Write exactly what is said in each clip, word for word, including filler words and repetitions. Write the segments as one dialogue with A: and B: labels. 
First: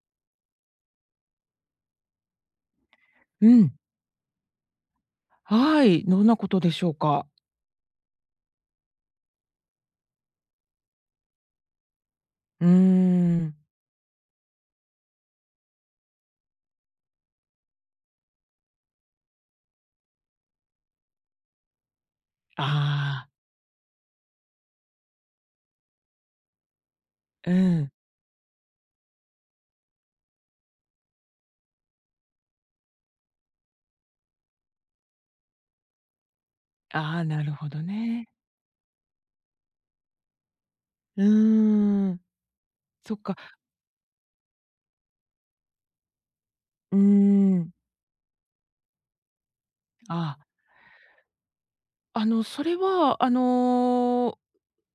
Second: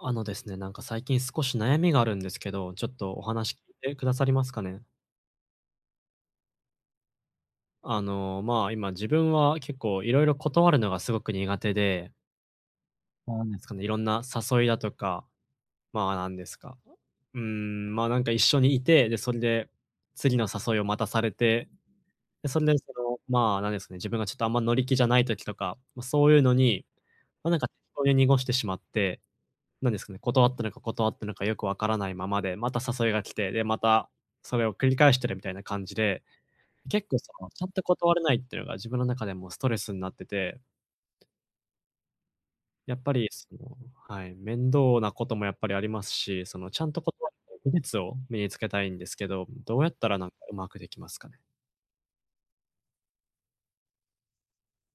A: あのですね、なんか、最近少し悩みがあるんですけど、ちょっとお
B: う
A: 話聞
B: ん。
A: いてくださりますかね？
B: はい、どんなことでしょうか？
A: あの、ま、今自分は結構色々断るのがすごく苦手で
B: うー
A: なんで
B: ん。
A: すかね、色んな誘いだとか。まあ、なんですか、うーん、ま、なんか、一緒にいて、で、それで次の誘いをまたされて、で、それでその
B: ああ。
A: まあ、なんですかね、自分がちょっとあんま乗り気じゃない時とか、ま、そういうのに、
B: う
A: なんか適
B: ん。
A: 当に濁してしまって、なんですかね、断ったのか断ったなか、よく分からないままで、また誘いが来て、で、またそれを繰り返してるみたいな感じで、結構
B: ああ、
A: そ
B: な
A: の
B: る
A: ちゃ
B: ほ
A: んと
B: ど
A: 断れ
B: ね。
A: ないっていうのが自分の中でもストレスになってて。
B: うーん。
A: やっぱ
B: そっ
A: り
B: か。
A: そのはい、面倒なこともやっぱりありますし、そのちゃん
B: うー
A: と断る技
B: ん。
A: 術を身に付けたいんですけど、どうやったらなんか
B: ああ。
A: うまくできますかね？
B: あのそれは、あの、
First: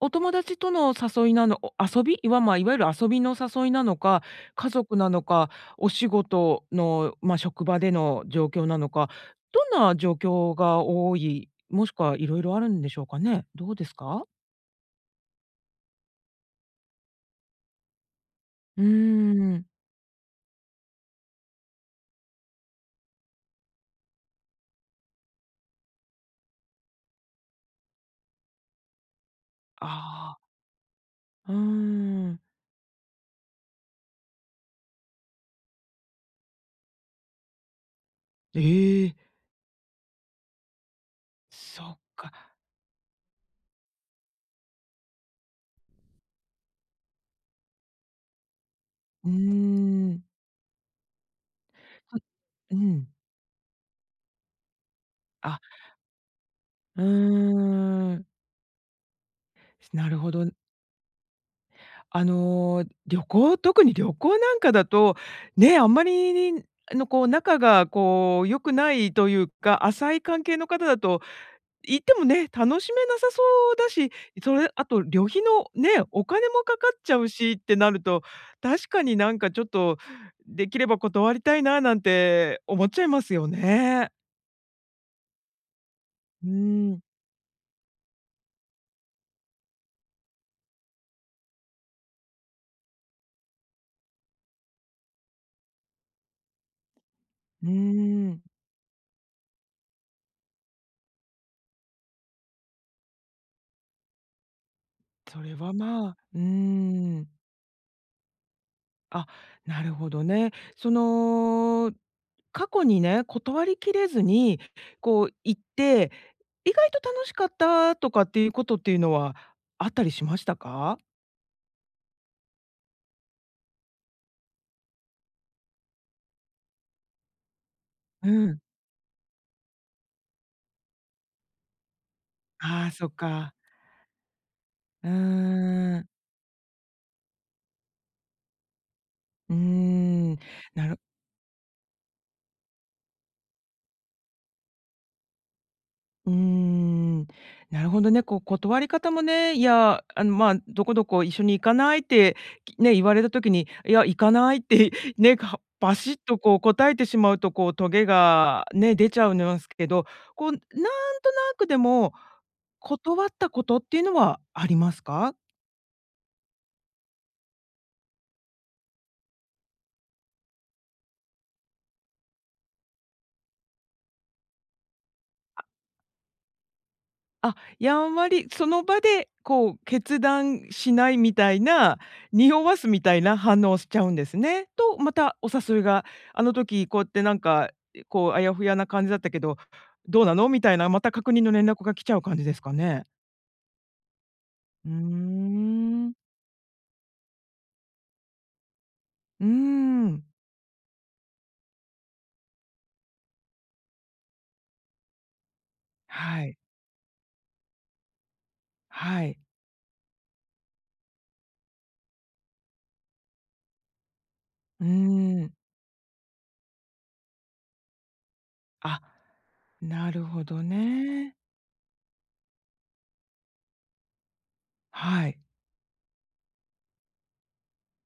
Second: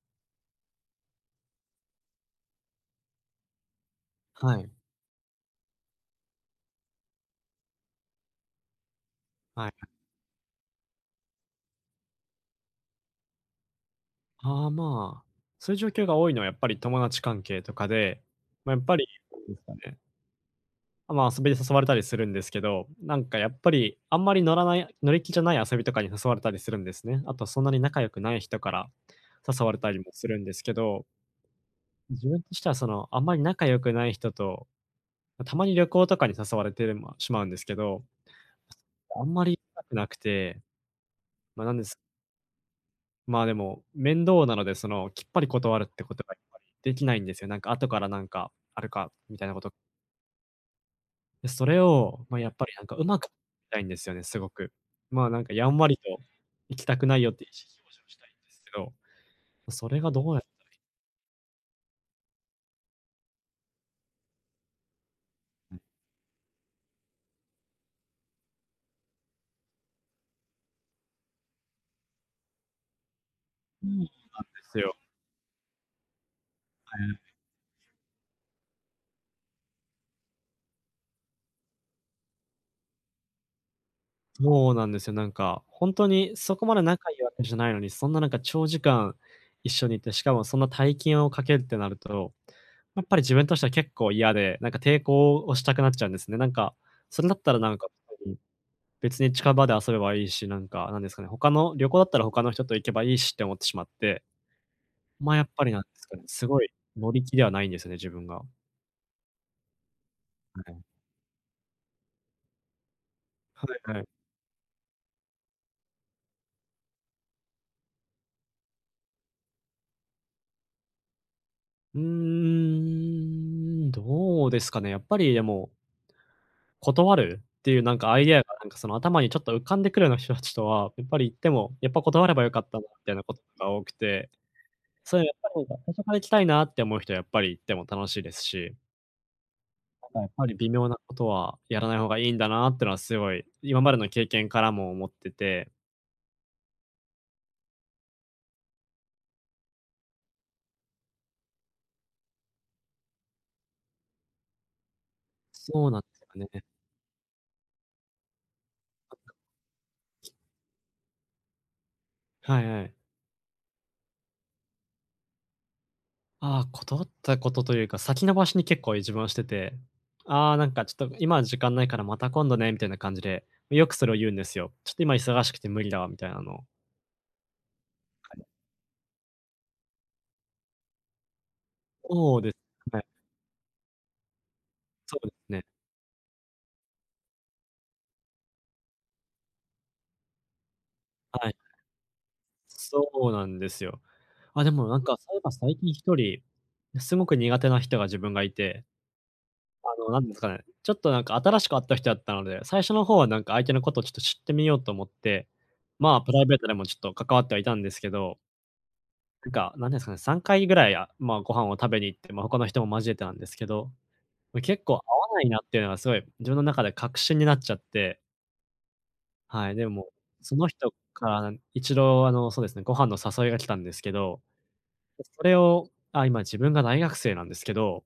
B: お友達との誘いなの遊びいわま、いわゆる遊びの誘いなのか、
A: はい。
B: 家族なのか、お仕事の、ま、職場での状況なのか、
A: はい。
B: どんな状況が多い、もしくはいろいろあるんでしょうかね、どうですか？
A: あ、まあ、そういう状況が多いのはやっぱり友達関係とかで、ま、やっ
B: うー
A: ぱり [unintelligible] です
B: ん。
A: かね。あ、ま、遊びに誘われたりするんですけど、なんかやっぱり、あんまり乗らない乗り気じゃない遊びとかに誘われたりするんですね。あとそんなに仲良くない人から誘われたりもする
B: ああ。
A: んですけど
B: うー
A: 自
B: ん。
A: 分としては、その、あんまり仲良くない人と、ま、たまに旅行とかに誘われて、ま、しまうんですけど。
B: ええ。
A: あんまり行きたくなくて、ま、なん
B: そ
A: です。
B: っか。
A: ま、でも、面倒なのでそのきっぱり断るってことが、やっぱり、できないんですよ。なんか後からなんかあるか、
B: うー
A: みたいなこと
B: ん。
A: で、それ
B: う
A: を、ま、やっぱり
B: ん。
A: なん
B: う
A: かう
B: ん。
A: まくたいんですよね、すごく。ま、なんか
B: あ。
A: やんわりと行きた
B: う
A: くないよっていう意思表示を
B: ー
A: した
B: ん。
A: いんですけど、それ
B: な
A: が
B: る
A: ど
B: ほ
A: うやった
B: ど。
A: らいいのか？
B: あの、旅行、特に旅行なんかだと、
A: う
B: ね、
A: ん。
B: あんまりあのこう仲がこう良くないというか、浅い関係の方だと、行ってもね、楽しめなさそう
A: う
B: だ
A: ーん、なんで
B: し、それ
A: す
B: あ
A: よ。
B: と旅費の、ね、お金もかかっ
A: う
B: ちゃ
A: ん。
B: うしってなると、確かになんかちょっと、できれば断りたいななんて思っちゃいますよね。
A: もうなんですよ。なんかほんとに、
B: う
A: そこまで
B: ーん。
A: 仲良いわけじゃないのに、そんななんか長時間一緒にいて、しかもそんな大金を掛けるってなると、やっぱり自分としては結構嫌で、なんか抵抗をしたくなっちゃうんですね。なんかそれだったら
B: う
A: な
B: ー
A: んかあ、うん、
B: ん。
A: 別に近場で遊べばいいし、なんかなんですかね、他の旅行だったら他の人と行けばいいしって思ってしまって。ま、
B: そ
A: やっ
B: れ
A: ぱり
B: は、
A: なんす
B: ま
A: か
B: あ
A: ね、
B: うー
A: すごい乗り
B: ん。
A: 気ではないんですよね、自分が。
B: あ、なるほどね。
A: はい。
B: その、過去にね、断
A: は
B: り
A: い
B: き
A: はい。
B: れずにこう行って、意外と楽しかったとかっていうことっていうのは、あったりしましたか？
A: うーん、どうですかね、やっぱりでも断るっていうなんかアイ
B: う
A: デアが
B: ん。
A: なんか、その頭にちょっと浮かんでくるような人たちとは、やっぱり行っても、やっぱ断ればよかったなみ
B: ああ、そっ
A: たいなこと
B: か。
A: が多くて。
B: う
A: それやった方が最
B: ー
A: 初
B: ん。
A: から行きたいなって思う人はやっぱり行っても楽しいですし。
B: うー
A: だからやっ
B: ん、
A: ぱり微妙
B: な
A: な
B: る
A: ことはやらない方がいいんだなっていうのはすごい、今までの経験からも思ってて
B: うーん、なるほどね、こう、断り方もね、いや、あの、ま、どこどこ「一緒に行かない？」ってね、言われた時に、「いや、行かない」って、ね、か
A: そう
B: バ
A: なんで
B: シッ
A: すよ
B: と、こう、
A: ね。
B: 答えてしまうと、こう、トゲがね、出ちゃうんすけど、こう、なんとなくでも、
A: はいはい。
B: 断ったことっていうのはありますか？
A: ああ、断ったことというか、先延ばしに結構、自分はしてて、「ああ、なんか、ちょっと今時間ないからまた今度ね」みたいな感じで、よくそれを言うんですよ。「ちょっと今忙しくて無理だわ」みたいなのを。
B: あ、やんわ
A: はい。
B: りその場で、こう、決断しないみたいな、
A: そうです。
B: 匂わす
A: は
B: み
A: い。
B: たいな反応をしちゃうんですね。と、ま
A: そうで
B: たお
A: すね。
B: 誘いが、あの時こうやってなんか、こう、「あやふやな感じだったけど、どうなの？」みたいな、また確認
A: は
B: の
A: い。
B: 連絡が来ちゃう感じですかね？
A: そうなんですよ。あ、でも、
B: うー
A: なんか、そういえば最近ひ
B: ん。
A: とり、すごく苦手な人が自分がいて。
B: うー
A: あの、何
B: ん。
A: ですかね、ちょっと、なんか、新しく会った人やったので、最初の方は、なんか、相手のことをちょっと知ってみようと思って、まあ、プラ
B: は
A: イベ
B: い。
A: ートでもちょっと関わってはいたんですけど。
B: はい。
A: っていうか、何ですかね、さんかいぐらい、あ、まあご飯を食べに行って、まあ他の人も交えてなんですけど、結
B: う
A: 構合わな
B: ー
A: い
B: ん。
A: なっていうのがすごい自分の中で確信になっちゃって
B: あ、
A: はい、でも、
B: なるほ
A: そ
B: ど
A: の人か
B: ね。
A: ら一あのそうですね、ご飯の誘いが来たんですけど、
B: はい。
A: それをあ、今自分が大学生なんですけど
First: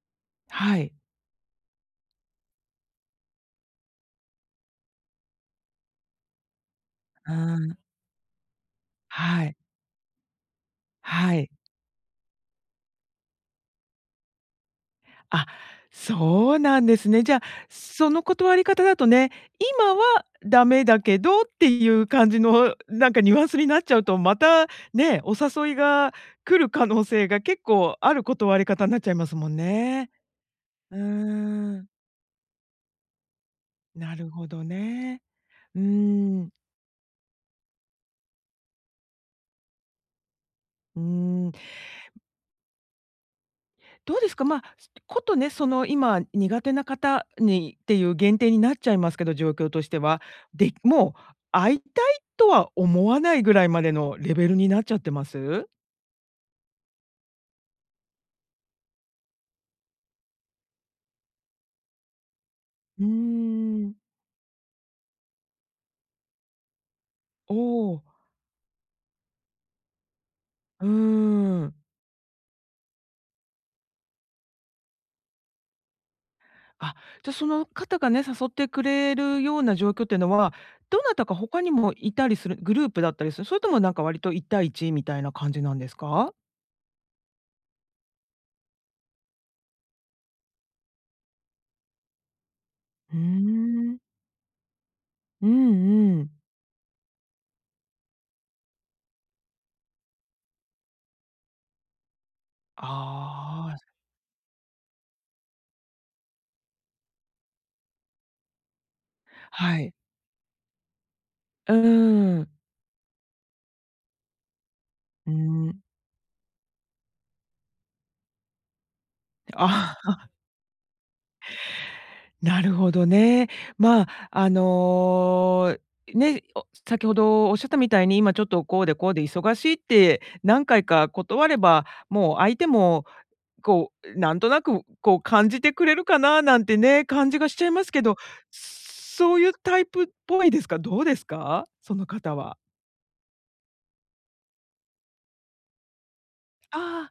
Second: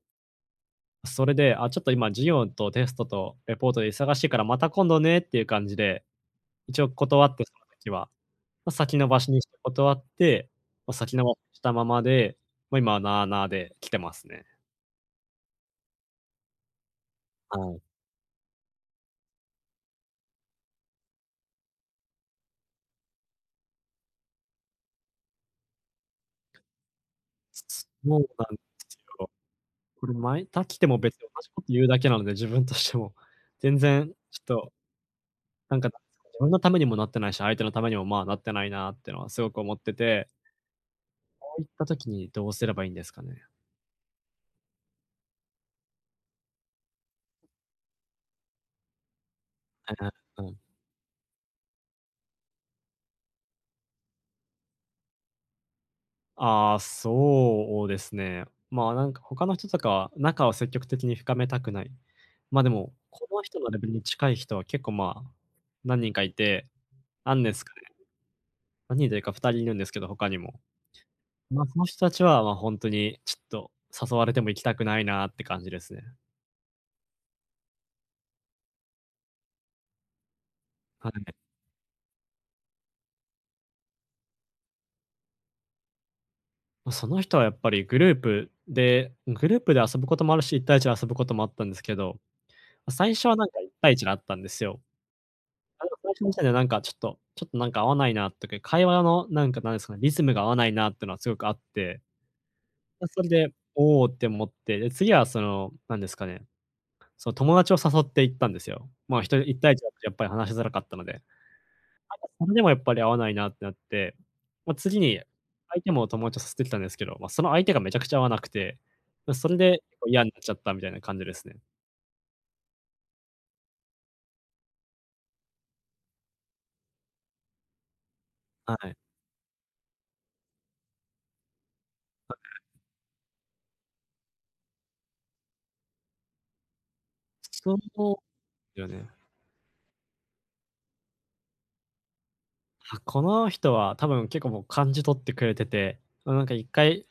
B: はい。
A: それで、あ、ちょっと今授業とテストとレポートで忙しいから、また今度ねっていう感じで、一応断
B: う
A: ってそ
B: ー
A: の
B: ん。
A: 時は。先延ばしにし
B: はい。
A: て断って、先延ば
B: はい。
A: したままで、ま、今、なあなあで来てますね。
B: あ、そうなんですね。じゃあ、
A: はい。
B: その断り方だとね、「今はダメだけど」っていう感じのなんかニュアンスになっちゃうと、またね、お誘いが来る可能性が結
A: そ
B: 構
A: う
B: あ
A: なん
B: る
A: で
B: 断り方に
A: す
B: なっちゃい
A: よ。
B: ますもん
A: こ
B: ね。
A: れまいあ来て
B: う
A: も
B: ー
A: 別に同じこと言う
B: ん。
A: だけなので、自分としても、全然
B: なる
A: ちょっ
B: ほど
A: と、
B: ね。
A: な
B: う
A: んか自
B: ー
A: 分
B: ん。
A: のためにもなってないし、相手のためにも、まあ、なってないなっていうのはすごく思ってて
B: うーん。
A: そういった時にどうすればいいんですかね？
B: どうですか？ま、す、ことね、その今苦手な方にっていう限定になっちゃいますけど、状況とし
A: あ
B: て
A: あ。
B: は。
A: うん。
B: で、もう会いたいとは思わないぐらいまでのレベルになっちゃってます？
A: ああ、そうですね。ま、なんか他の人とか仲を積極的に深めたくない。ま、でも、
B: うー
A: この人のレベ
B: ん。
A: ルに近い人は、結構まあ、何人かいて、何で
B: お
A: すかね？
B: お。
A: 何人というかふたりいるんですけど、他にも。
B: うー
A: ま、
B: ん。
A: その人達は、ま、ホントにちょっと誘われても行きたくないなって感じですね。
B: あ、じゃ、その方がね、誘ってくれるような状況っていうのは、ど
A: は
B: なた
A: い。
B: か他にもいたりする、グループだったりする、それともなんか割といったいいちみたいな感じなんですか？
A: ま、その人はやっぱりグループでグループで遊ぶこともあるし、いったいいちで遊ぶこともあったんですけど、最
B: うー
A: 初はなんかいったいい
B: ん。
A: ちで会ったんですよ。
B: うん
A: なんか最
B: う
A: 初そ
B: ん。
A: したらなんか、ちょっと、ちょっとなんか合わないなとか、会話のなんか、何ですかね、リズムが合わないなっていうのはすごくあって。ま、それで、
B: ああ。
A: おおって思って。で、次はその、何ですかね、その友達を誘って行ったんですよ。まあ、ひとりいったい
B: は
A: いちだ
B: い。
A: とやっぱり話しづらかったので。なん
B: うんう
A: か
B: んうんう
A: それ
B: ん。
A: でもやっぱり合わないなってなって。ま、次に
B: うー
A: 相
B: ん。
A: 手も友達と誘ってきたんですけど、ま、その相手がめちゃくちゃ合わなくて、それで
B: ああ。
A: 嫌 になっちゃったみたいな感じですね。
B: なるほどね。ま、あの、ね、お、先ほどおっしゃったみたいに、今ちょっと
A: は
B: こう
A: い。
B: でこうで忙しいって、何回か断れば、
A: は
B: もう
A: い。
B: 相手も、こう、なんとなく、こう、感じてくれるかななんてね、感じがしちゃい
A: そ
B: ますけど、
A: う、よね。
B: そういうタイプっぽいですか？どうですか？その方は。
A: あ、この人は多分結構もう感じ取ってくれてて、なんかいっ
B: あ
A: かい
B: あ。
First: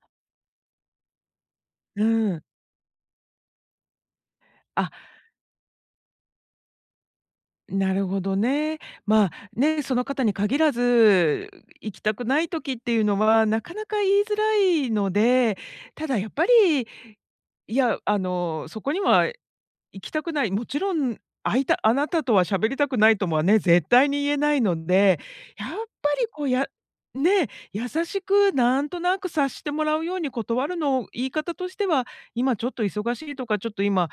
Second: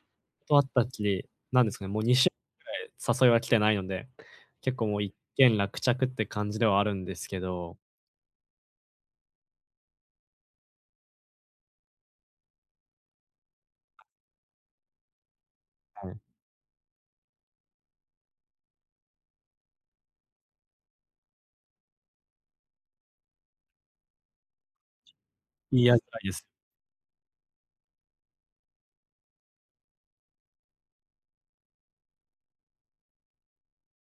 A: 会ったきり、何ですかね、もう
B: う
A: にしゅう
B: ん。
A: かんぐらい誘いは来てないので、結構
B: あ。
A: もう一件落着って感じではあるんですけど。
B: なるほどね。ま、ね、その方に限らず、行きたくない時っていうのは、なかなか言いづらいので。た
A: はい。
B: だやっぱり、いや、あの、そこには行きたくない、もちろん会いたあなたとは喋りたくないともね、絶対に言えないので、やっぱり
A: [unintelligible]
B: こう、や、ね、優しくなんとなく察してもらうように断るの、言い方としては、今ちょっと忙しいとか、ちょっと今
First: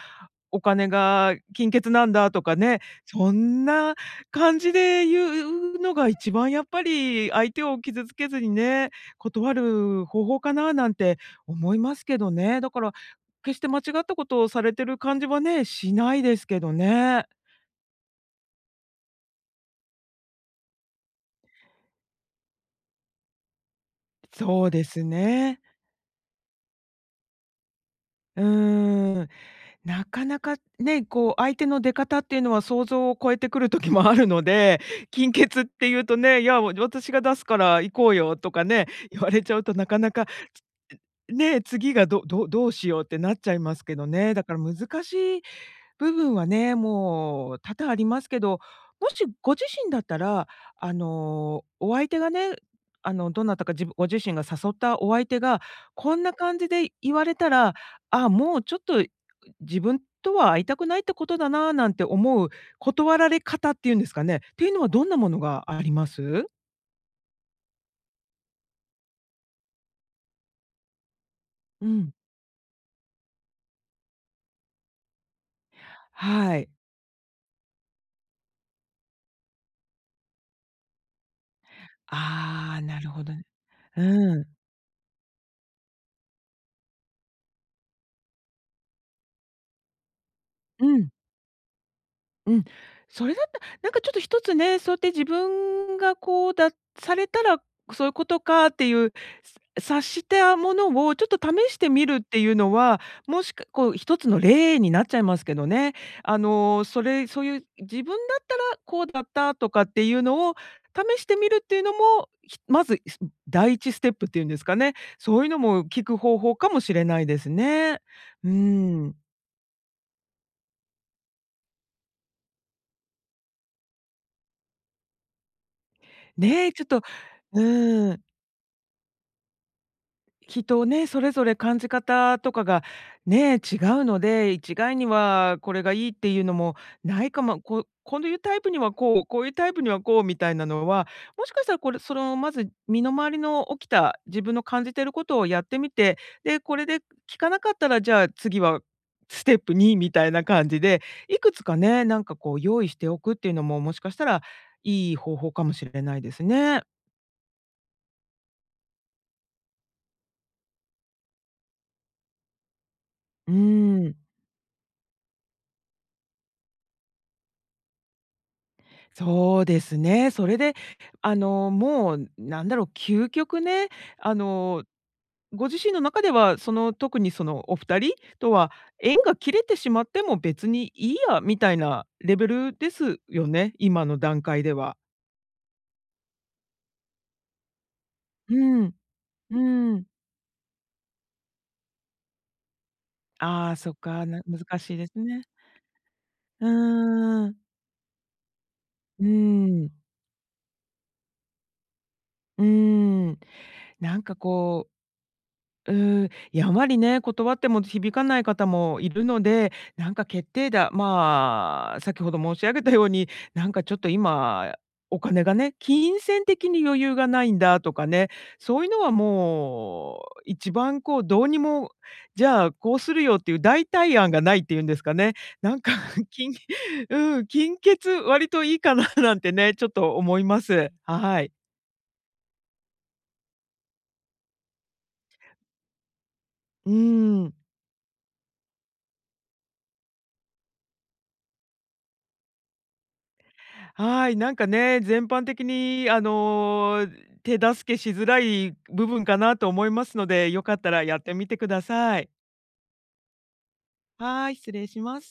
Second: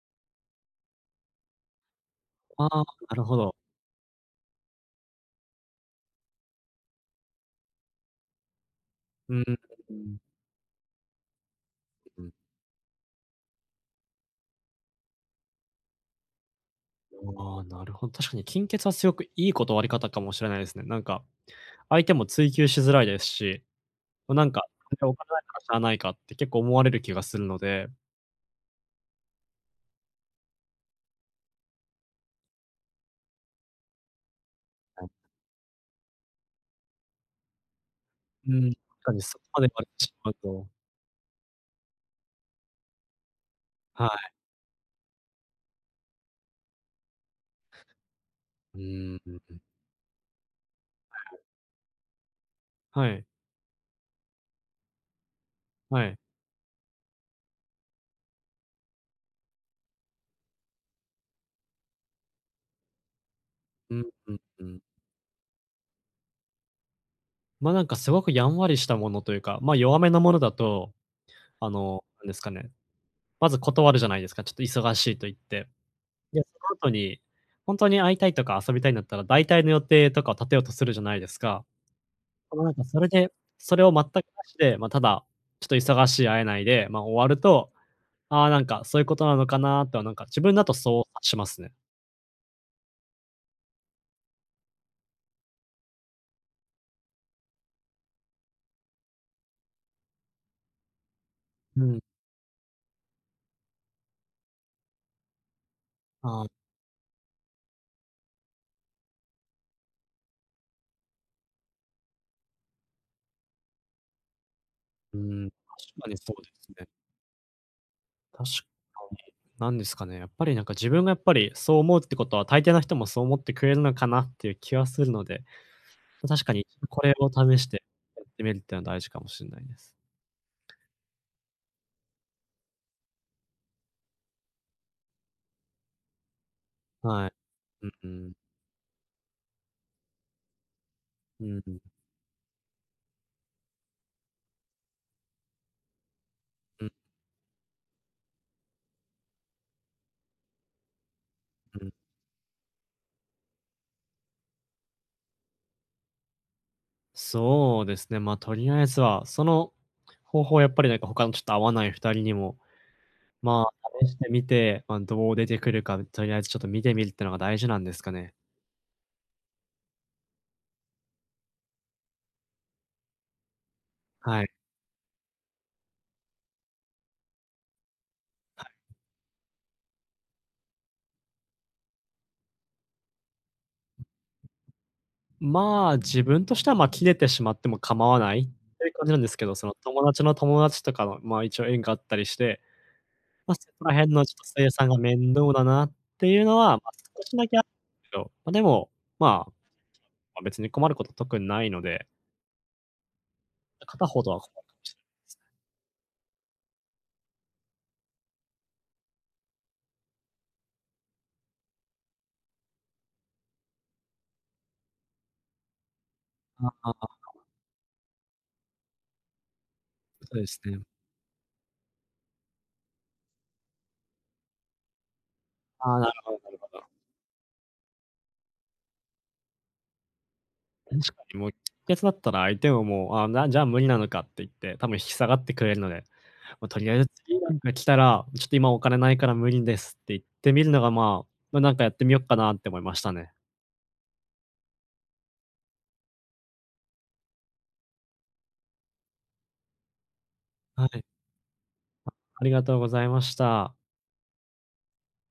B: お金が、金欠なんだとか
A: ああ、
B: ね。
A: なる
B: そ
A: ほど。
B: んな感じで言うのが一番、やっぱり、相手を傷つけずにね、
A: うー
B: 断る
A: ん。
B: 方法かな、なんて思いますけ
A: う
B: ど
A: ん。
B: ね。だから、決して間違ったことをされてる感じはね、しないですけどね。
A: ああ、なるほど。確かに金欠はすごくいい断り方かもしれないですね。なんか、相手も追求しづらいですし。なんか、
B: そうです
A: お金ないか
B: ね。
A: らしゃあないかって結構思われる気がするので。
B: うーん。なかなかね、こう、相手の出方っていうのは想像を超えてくる時もあるので、金欠っていうとね、「いや、私が出すから行こうよ」
A: う
B: と
A: ー
B: か
A: ん、
B: ね、
A: 確か
B: 言
A: に
B: わ
A: そ
B: れ
A: こ
B: ちゃ
A: ま
B: う
A: で言
B: と
A: わ
B: な
A: れ
B: か
A: て
B: な
A: し
B: か、
A: まうと。
B: ね、次がどどどうしようってなっちゃいますけど
A: はい。
B: ね。だから難しい部分はね、もう多々ありますけど、
A: う
B: も
A: ー
B: しご
A: ん。
B: 自身だったら、あ の、お相手がね、
A: は
B: あ
A: い。
B: のどなたか、じぶご自身が誘ったお相手が、
A: はい。
B: こんな感じで言われたら、「ああ、もうちょっと自分とは会いたくないってことだな」なんて思う断られ方っていう
A: う
B: ん
A: ん
B: ですか
A: う
B: ね、っ
A: んう
B: ていう
A: ん。
B: のはどんなものがあります？
A: ま、なんかすごくやんわりしたものというか、ま、弱めのものだと、あ
B: う
A: の、
B: ん。
A: なんですかね、まず断るじゃないですか？ちょっと忙しいと言って。で、
B: はい。
A: その後にほんとに会いたいとか遊びたいんだったら、だいたいの予定とかを立てようとするじゃないですか？なん
B: ああ、
A: かそ
B: な
A: れ
B: るほ
A: で、
B: ど。
A: それを全くな
B: うん。
A: しで、ま、ただ、ちょっと忙しい、会えないで、ま、終わると、「ああ、なんかそういうことなのかな」とはなんか自分だと
B: う
A: そう
B: ん。
A: 察しますね。
B: うん。それだったなんかちょっと一つね、そうやって自分がこうだされたら、そういうことかっていう、察したものをちょっと試し
A: う
B: て
A: ん。
B: みるっていうのは、もしかこう一つの例になっちゃいますけどね。あ
A: あ。
B: の、それそういう、自分だったらこうだった、とかっていうのを、試してみるっていうのも、ひまず、す第一ステップっていうんですかね、
A: う
B: そうい
A: ん。
B: うのも
A: 確
B: 効
A: かに
B: く
A: そ
B: 方
A: うで
B: 法か
A: す
B: も
A: ね。
B: しれないですね。
A: 確
B: うー
A: か
B: ん。
A: に。なんですかね、やっぱりなんか、自分がやっぱり、そう思うってことは大抵の人もそう思ってくれるのかなっていう気はするので、確かに、
B: ね、ちょっと、
A: これを試
B: う
A: して
B: ーん。
A: やってみるっていうのは大事かもしんないです。
B: きっとね、それぞれ感じ方とかが、ね、違うので、一概にはこれがいいっていうのも無
A: は
B: い
A: い。
B: かも。こ
A: う
B: う
A: んう
B: こう
A: ん。
B: いうタイプにはこう、こういうタイプにはこうみたいなのは、
A: う
B: も
A: ん
B: しかし
A: う
B: たら
A: ん。
B: これその、まず、身の回りの起きた、自分の感じてることをやってみて、で、こ
A: う
B: れ
A: ん。
B: で効かなかったら、じゃあ次はステップにみたいな感じで、いくつか
A: うん。
B: ね、なんかこう用意しておくっていうのも、もしかしたら、いい方法かもしれないですね。
A: そうですね。ま、とりあえずは、その方法はやっぱり、なんか、他のちょっと合わないふたりにも、
B: うー
A: ま、試し
B: ん。
A: てみて、ま、どう出てくるか、とりあえずちょっと見てみるっていうのが大事なんですかね。
B: そうですね。それで、あの、もう、なんだろう、究極ね、あ
A: はい。
B: の、ご自身の中では、その、特に、そのお二人と
A: はい。
B: は縁が切れてしまっても別にいいや、みたいなレベルですよね？今の段階では。
A: ま、自分としては、ま、切れてしまっても構わない
B: う
A: っていう
B: ん。
A: 感じなんですけど、
B: う
A: その友
B: ん。
A: 達の友達とかの、ま、一応縁があったりして。ま、そ
B: ああ、
A: こ
B: そ
A: ら
B: っ
A: 辺の
B: か。
A: ちょ
B: な
A: っと清
B: 難
A: 算
B: し
A: が
B: いです
A: 面
B: ね。
A: 倒だなっていうの
B: う
A: は、ま、少し
B: ー
A: だけ
B: ん。
A: あけど、ま、でも、
B: う
A: まあ、
B: ん。
A: ま、別に困ること特にないので。
B: うーん。
A: 片
B: な
A: 方
B: ん
A: と
B: か
A: はほぼ
B: こ
A: すね。
B: ううーん、やんわりね、断っても響かない方もいるので、なんか、決定打、ま、先ほど申し上げたように、「なんかちょっと今、お金がね、金銭
A: あ
B: 的に
A: あ
B: 余
A: あ。
B: 裕がないんだ」とかね、そういうのはも
A: そう
B: う、
A: です
B: 一
A: ね。
B: 番こう、どうにも「じゃあ、こうするよ」っていう代替案がないって言うんですかね。なんか、
A: あ、なるほどな
B: 金
A: るほど。
B: うん、金欠、割といいかななんてね、ちょっと思います。
A: 確かに
B: は
A: もう、
B: い。
A: 欠だったら相手ももう、「あ、なんじゃ無理なのか」って言って、多分引き下がってくれるので、ま、とり
B: う
A: あえず次なん
B: ん。
A: か来たら、「ちょっと今お金ないから無理です」って言ってみるのが、まま、なんかやってみよっかなって思いましたね。
B: はい、なんかね、全般的に、あの、手助けしづらい部分かなと思いますので、良かっ
A: は
B: た
A: い。
B: らやってみてください。
A: ありがとうございました。
B: はい、失礼します。